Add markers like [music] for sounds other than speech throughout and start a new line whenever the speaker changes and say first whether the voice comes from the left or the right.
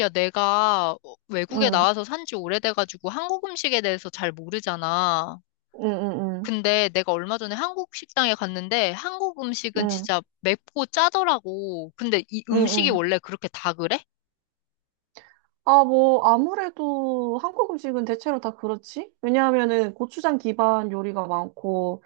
left: 야, 내가 외국에
right: 응,
left: 나와서 산지 오래돼가지고 한국 음식에 대해서 잘 모르잖아.
right: 응, 응,
left: 근데 내가 얼마 전에 한국 식당에 갔는데 한국
right: 응,
left: 음식은
right: 응,
left: 진짜 맵고 짜더라고. 근데 이
right: 응,
left: 음식이
right: 응.
left: 원래 그렇게 다 그래?
right: 아, 뭐, 아무래도 한국 음식은 대체로 다 그렇지? 왜냐하면은 고추장 기반 요리가 많고,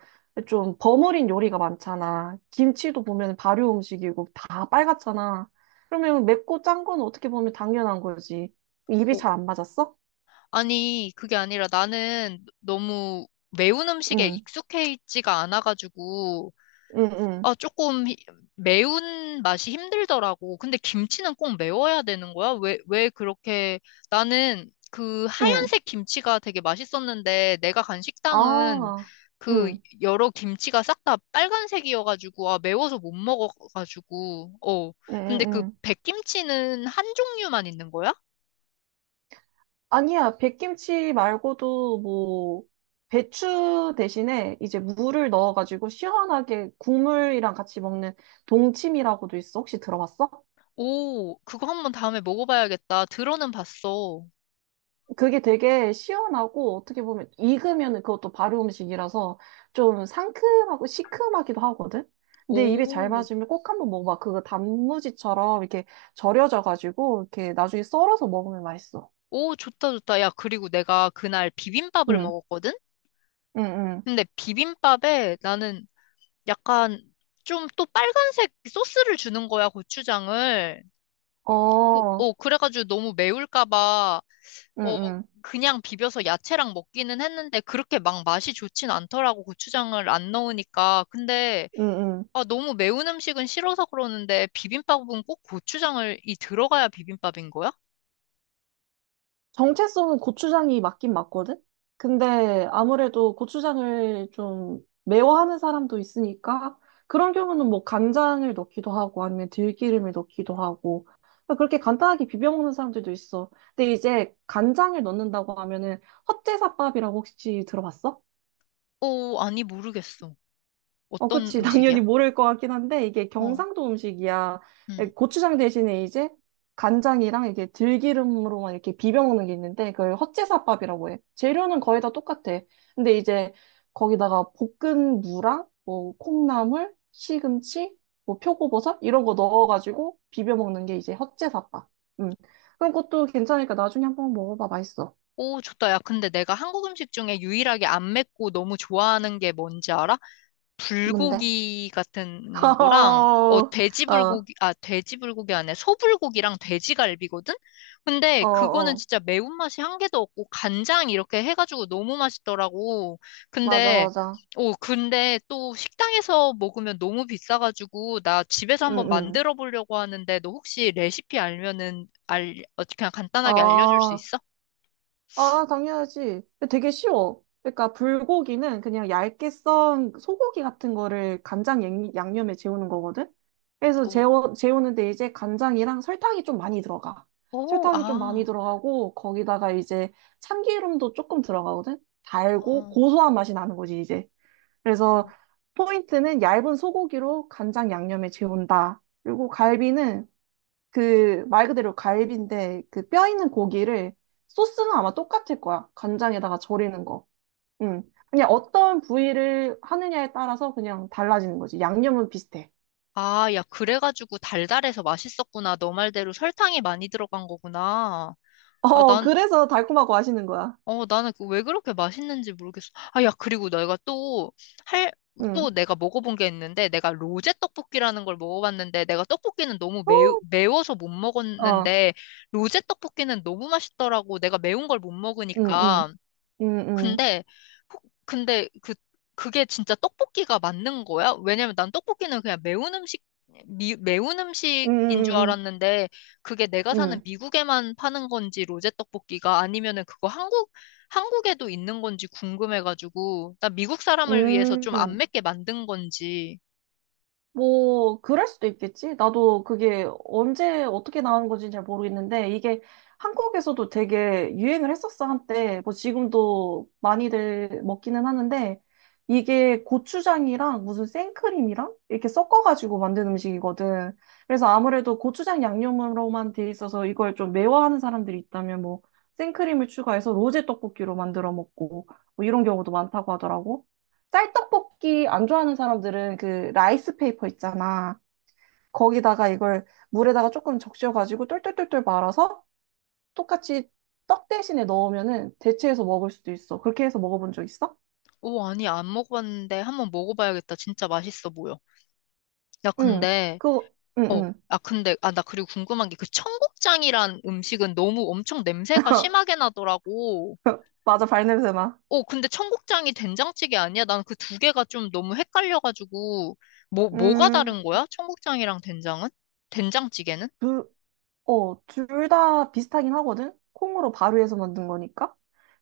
right: 좀 버무린 요리가 많잖아. 김치도 보면 발효 음식이고, 다 빨갛잖아. 그러면 맵고 짠 건 어떻게 보면 당연한 거지. 입이
left: 어,
right: 잘 안 맞았어?
left: 아니, 그게 아니라 나는 너무 매운 음식에
right: 응,
left: 익숙해 있지가 않아가지고
right: 응, 응,
left: 아, 조금 매운 맛이 힘들더라고. 근데 김치는 꼭 매워야 되는 거야? 왜 그렇게, 나는 그
right: 응.
left: 하얀색 김치가 되게 맛있었는데, 내가 간 식당은
right: 아,
left: 그
right: 응,
left: 여러 김치가 싹 다 빨간색이어가지고, 아, 매워서 못 먹어가지고, 어.
right: 응,
left: 근데
right: 응,
left: 그
right: 응.
left: 백김치는 한 종류만 있는 거야?
right: 아니야, 백김치 말고도 뭐, 배추 대신에 이제 무를 넣어가지고 시원하게 국물이랑 같이 먹는 동치미라고도 있어. 혹시 들어봤어?
left: 오, 그거 한번 다음에 먹어봐야겠다. 들어는 봤어.
right: 그게 되게 시원하고 어떻게 보면 익으면 그것도 발효 음식이라서 좀 상큼하고 시큼하기도 하거든? 근데 입에 잘
left: 오,
right: 맞으면 꼭 한번 먹어봐. 그거 단무지처럼 이렇게 절여져가지고 이렇게 나중에 썰어서 먹으면 맛있어.
left: 오, 좋다, 좋다. 야, 그리고 내가 그날 비빔밥을
right: 응,
left: 먹었거든?
right: 응,
left: 근데 비빔밥에 나는 약간 좀 또 빨간색 소스를 주는 거야, 고추장을.
right: 응. 어,
left: 그래가지고 너무 매울까 봐,
right: 응,
left: 어,
right: 응,
left: 그냥 비벼서 야채랑 먹기는 했는데 그렇게 막 맛이 좋진 않더라고, 고추장을 안 넣으니까. 근데,
right: 응, 응.
left: 아, 너무 매운 음식은 싫어서 그러는데 비빔밥은 꼭 고추장을 이 들어가야 비빔밥인 거야?
right: 정체성은 고추장이 맞긴 맞거든? 근데 아무래도 고추장을 좀 매워하는 사람도 있으니까 그런 경우는 뭐 간장을 넣기도 하고 아니면 들기름을 넣기도 하고 그러니까 그렇게 간단하게 비벼 먹는 사람들도 있어. 근데 이제 간장을 넣는다고 하면은 헛제사밥이라고 혹시 들어봤어?
left: 어, 아니, 모르겠어.
right: 어,
left: 어떤
right: 그치. [laughs]
left: 음식이야?
right: 당연히 모를 것 같긴 한데, 이게
left: 어,
right: 경상도 음식이야. 예,
left: 음.
right: 고추장 대신에 이제 간장이랑 이게 들기름으로만 이렇게 비벼 먹는 게 있는데, 그걸 헛제사밥이라고 해. 재료는 거의 다 똑같아. 근데 이제 거기다가 볶은 무랑, 뭐, 콩나물, 시금치, 뭐, 표고버섯, 이런 거 넣어가지고 비벼 먹는 게 이제 헛제사밥. 음, 그런 것도 괜찮으니까 나중에 한번 먹어봐. 맛있어.
left: 오, 좋다. 야, 근데 내가 한국 음식 중에 유일하게 안 맵고 너무 좋아하는 게 뭔지 알아?
right: 뭔데?
left: 불고기 같은 거랑, 어,
right: [laughs]
left: 돼지 불고기, 아, 돼지 불고기 안에 소불고기랑 돼지갈비거든? 근데
right: 어, 어,
left: 그거는
right: 어,
left: 진짜 매운맛이 한 개도 없고, 간장 이렇게 해가지고 너무 맛있더라고.
right: 맞아,
left: 근데,
right: 맞아.
left: 오, 근데 또 식당에서 먹으면 너무 비싸가지고, 나 집에서
right: 응,
left: 한번
right: 응.
left: 만들어 보려고 하는데, 너 혹시 레시피 알면은, 그냥 간단하게 알려줄 수
right: 아,
left: 있어?
right: 아, 당연하지. 되게 쉬워. 그러니까 불고기는 그냥 얇게 썬 소고기 같은 거를 간장 양념에 재우는 거거든. 그래서 재워, 재우는데 이제 간장이랑 설탕이 좀 많이 들어가.
left: 오,
right: 설탕이 좀 많이
left: 아,
right: 들어가고 거기다가 이제 참기름도 조금 들어가거든. 달고
left: 어,
right: 고소한 맛이 나는 거지, 이제. 그래서
left: 어.
right: 포인트는 얇은 소고기로 간장 양념에 재운다. 그리고 갈비는 그 말 그대로 갈비인데 그 뼈 있는 고기를 소스는 아마 똑같을 거야. 간장에다가 절이는 거. 응. 그냥 어떤 부위를 하느냐에 따라서 그냥 달라지는 거지. 양념은 비슷해.
left: 아, 야, 그래가지고 달달해서 맛있었구나. 너 말대로 설탕이 많이 들어간 거구나. 아,
right: 어,
left: 난,
right: 그래서 달콤하고 맛있는 거야.
left: 어, 나는 그 왜 그렇게 맛있는지 모르겠어. 아, 야, 그리고 내가 또 할,
right: 응.
left: 또 내가 먹어본 게 있는데, 내가 로제 떡볶이라는 걸 먹어봤는데, 내가 떡볶이는 너무 매워서 못
right: 어,
left: 먹었는데, 로제 떡볶이는 너무 맛있더라고. 내가 매운 걸 못
right: 응, 응,
left: 먹으니까.
right: 응, 응,
left: 근데 근데 그 그게 진짜 떡볶이가 맞는 거야? 왜냐면 난 떡볶이는 그냥 매운 음식 매운 음식인 줄
right: 응,
left: 알았는데 그게 내가
right: 응,
left: 사는
right: 응,
left: 미국에만 파는 건지 로제 떡볶이가 아니면은 그거 한국 한국에도 있는 건지 궁금해가지고 나 미국 사람을 위해서
right: 응,
left: 좀
right: 응.
left: 안 맵게 만든 건지
right: 뭐, 그럴 수도 있겠지. 나도 그게 언제 어떻게 나온 건지 잘 모르겠는데, 이게 한국에서도 되게 유행을 했었어, 한때. 뭐, 지금도 많이들 먹기는 하는데, 이게 고추장이랑 무슨 생크림이랑 이렇게 섞어가지고 만든 음식이거든. 그래서 아무래도 고추장 양념으로만 돼 있어서 이걸 좀 매워하는 사람들이 있다면, 뭐, 생크림을 추가해서 로제 떡볶이로 만들어 먹고, 뭐 이런 경우도 많다고 하더라고. 쌀떡볶이 안 좋아하는 사람들은 그 라이스 페이퍼 있잖아. 거기다가 이걸 물에다가 조금 적셔가지고 똘똘똘똘 말아서 똑같이 떡 대신에 넣으면은 대체해서 먹을 수도 있어. 그렇게 해서 먹어본 적 있어?
left: 오 아니 안 먹어봤는데 한번 먹어봐야겠다 진짜 맛있어 보여 야
right: 응.
left: 근데
right: 그거, 응,
left: 어.
right: 응.
left: 아, 근데, 아, 나 그리고 궁금한 게 그 청국장이란 음식은 너무 엄청 냄새가
right: [laughs]
left: 심하게 나더라고.
right: 맞아, 발냄새 나.
left: 어, 근데 청국장이 된장찌개 아니야? 난 그 두 개가 좀 너무 헷갈려가지고, 뭐가
right: 음,
left: 다른 거야? 청국장이랑 된장은? 된장찌개는?
right: 그, 어, 둘 다 비슷하긴 하거든? 콩으로 발효해서 만든 거니까?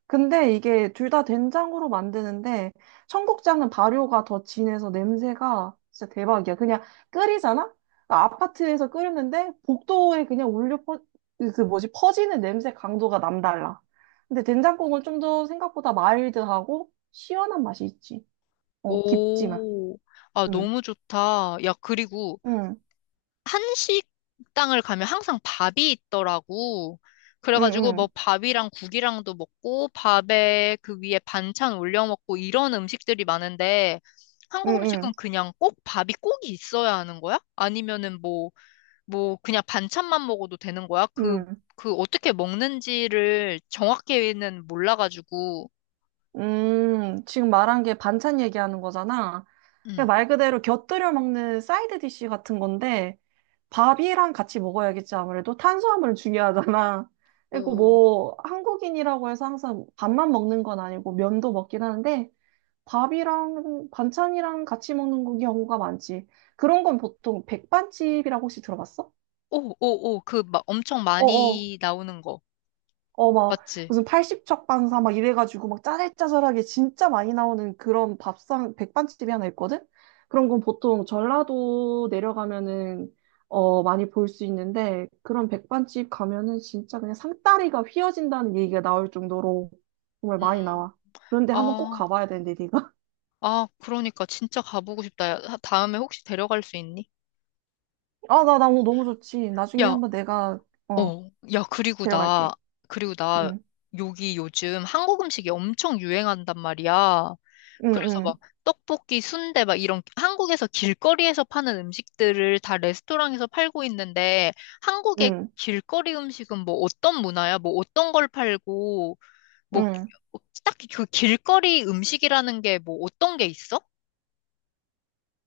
right: 근데 이게 둘 다 된장으로 만드는데 청국장은 발효가 더 진해서 냄새가 진짜 대박이야. 그냥 끓이잖아? 그러니까 아파트에서 끓였는데 복도에 그냥 올려 그 뭐지 퍼지는 냄새 강도가 남달라. 근데 된장국은 좀 더 생각보다 마일드하고 시원한 맛이 있지. 어, 깊지만.
left: 오, 아,
right: 응,
left: 너무 좋다. 야, 그리고
right: 응,
left: 한식당을 가면 항상 밥이 있더라고.
right: 응,
left: 그래가지고 뭐
right: 응,
left: 밥이랑 국이랑도 먹고 밥에 그 위에 반찬 올려 먹고 이런 음식들이 많은데
right: 응,
left: 한국 음식은
right: 응,
left: 그냥 꼭 밥이 꼭 있어야 하는 거야? 아니면은 뭐, 뭐 그냥 반찬만 먹어도 되는 거야? 그,
right: 응.
left: 그 어떻게 먹는지를 정확히는 몰라가지고,
right: 지금 말한 게 반찬 얘기하는 거잖아. 그냥
left: 음,
right: 말 그대로 곁들여 먹는 사이드 디쉬 같은 건데, 밥이랑 같이 먹어야겠지, 아무래도. 탄수화물 중요하잖아. [laughs] 그리고
left: 오,
right: 뭐, 한국인이라고 해서 항상 밥만 먹는 건 아니고, 면도 먹긴 하는데, 밥이랑 반찬이랑 같이 먹는 경우가 많지. 그런 건 보통 백반집이라고 혹시 들어봤어?
left: 오, 오, 오, 그 막 엄청
right: 어어.
left: 많이 나오는 거.
right: 어, 막,
left: 맞지?
right: 무슨 80척 반사 막 이래가지고 막 짜잘짜잘하게 진짜 많이 나오는 그런 밥상, 백반집이 하나 있거든? 그런 건 보통 전라도 내려가면은, 어, 많이 볼 수 있는데, 그런 백반집 가면은 진짜 그냥 상다리가 휘어진다는 얘기가 나올 정도로 정말 많이
left: 음,
right: 나와. 그런데 한번 꼭
left: 아.
right: 가봐야 되는데, 네가. [laughs]
left: 아, 그러니까 진짜 가보고 싶다. 야, 다음에 혹시 데려갈 수 있니?
right: 아, 나, 나 너무 너무 좋지. 나중에
left: 야,
right: 한번 내가, 어,
left: 어, 야, 그리고 나,
right: 데려갈게.
left: 그리고 나,
right: 응,
left: 여기 요즘 한국 음식이 엄청 유행한단 말이야.
right: 응,
left: 그래서 막
right: 응,
left: 떡볶이, 순대 막 이런 한국에서 길거리에서 파는 음식들을 다 레스토랑에서 팔고 있는데 한국의
right: 응,
left: 길거리 음식은 뭐 어떤 문화야? 뭐 어떤 걸 팔고 뭐
right: 응.
left: 딱히 그 길거리 음식이라는 게 뭐 어떤 게 있어?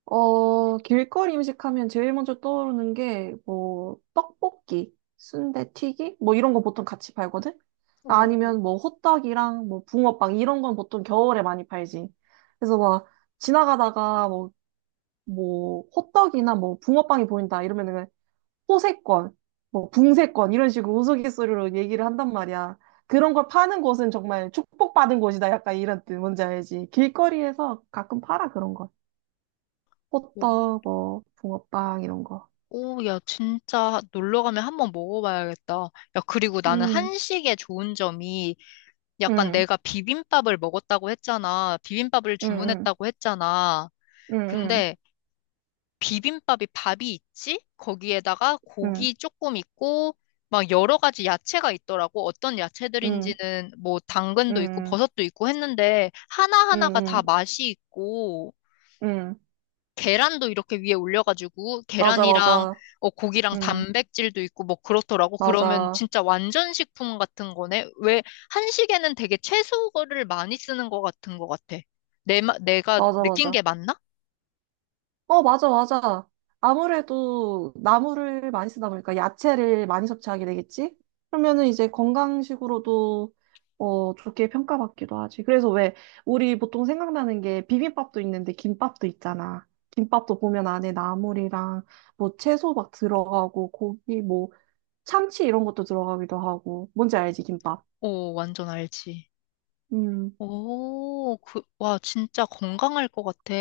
right: 어, 길거리 음식 하면 제일 먼저 떠오르는 게, 뭐, 떡볶이, 순대튀기? 뭐 이런 거 보통 같이 팔거든?
left: 오,
right: 아니면 뭐 호떡이랑 뭐 붕어빵 이런 건 보통 겨울에 많이 팔지. 그래서 막 지나가다가 뭐, 뭐 호떡이나 뭐 붕어빵이 보인다 이러면은 호세권, 뭐 붕세권 이런 식으로 우스갯소리로 얘기를 한단 말이야. 그런 걸 파는 곳은 정말 축복받은 곳이다. 약간 이런 뜻 뭔지 알지? 길거리에서 가끔 팔아 그런 걸.
left: 오.
right: 호떡, 뭐, 붕어빵, 이런 거.
left: 오, 야, 진짜 놀러 가면 한번 먹어봐야겠다. 야, 그리고 나는
right: 음,
left: 한식의 좋은 점이 약간
right: 응,
left: 내가 비빔밥을 먹었다고 했잖아. 비빔밥을
right: 응, 응,
left: 주문했다고 했잖아.
right: 응, 응,
left: 근데 비빔밥이 밥이 있지? 거기에다가
right: 응,
left: 고기 조금 있고, 막 여러 가지 야채가 있더라고. 어떤
right: 응,
left: 야채들인지는 뭐 당근도 있고
right: 응,
left: 버섯도 있고 했는데
right: 응,
left: 하나하나가 다
right: 응,
left: 맛이 있고,
right: 응.
left: 계란도 이렇게 위에 올려가지고
right: 맞아,
left: 계란이랑
right: 맞아.
left: 어, 고기랑
right: 응,
left: 단백질도 있고 뭐 그렇더라고. 그러면
right: 맞아,
left: 진짜 완전 식품 같은 거네. 왜 한식에는 되게 채소를 많이 쓰는 것 같은 것 같아. 내가
right: 맞아,
left: 느낀
right: 맞아.
left: 게 맞나?
right: 어, 맞아, 맞아. 아무래도 나물을 많이 쓰다 보니까 야채를 많이 섭취하게 되겠지? 그러면은 이제 건강식으로도 어, 좋게 평가받기도 하지. 그래서 왜 우리 보통 생각나는 게 비빔밥도 있는데 김밥도 있잖아. 김밥도 보면 안에 나물이랑 뭐 채소 막 들어가고 고기 뭐 참치 이런 것도 들어가기도 하고. 뭔지 알지, 김밥?
left: 오, 완전 알지.
right: 음,
left: 오, 그, 와, 진짜 건강할 것 같아.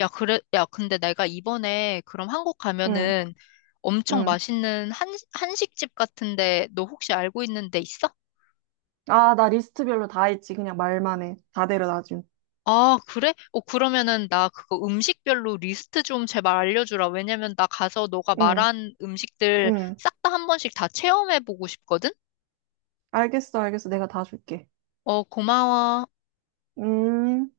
left: 야, 그래, 야, 근데 내가 이번에 그럼 한국
right: 응,
left: 가면은 엄청
right: 응.
left: 맛있는 한식집 같은데 너 혹시 알고 있는 데 있어?
right: 아, 나 리스트별로 다 했지. 그냥 말만 해. 다 데려다 줌.
left: 아, 그래? 어, 그러면은 나 그거 음식별로 리스트 좀 제발 알려주라. 왜냐면 나 가서 너가
right: 응,
left: 말한 음식들
right: 응.
left: 싹 다 한 번씩 다 체험해보고 싶거든?
right: 알겠어, 알겠어. 내가 다 줄게.
left: 어, 고마워.
right: 음.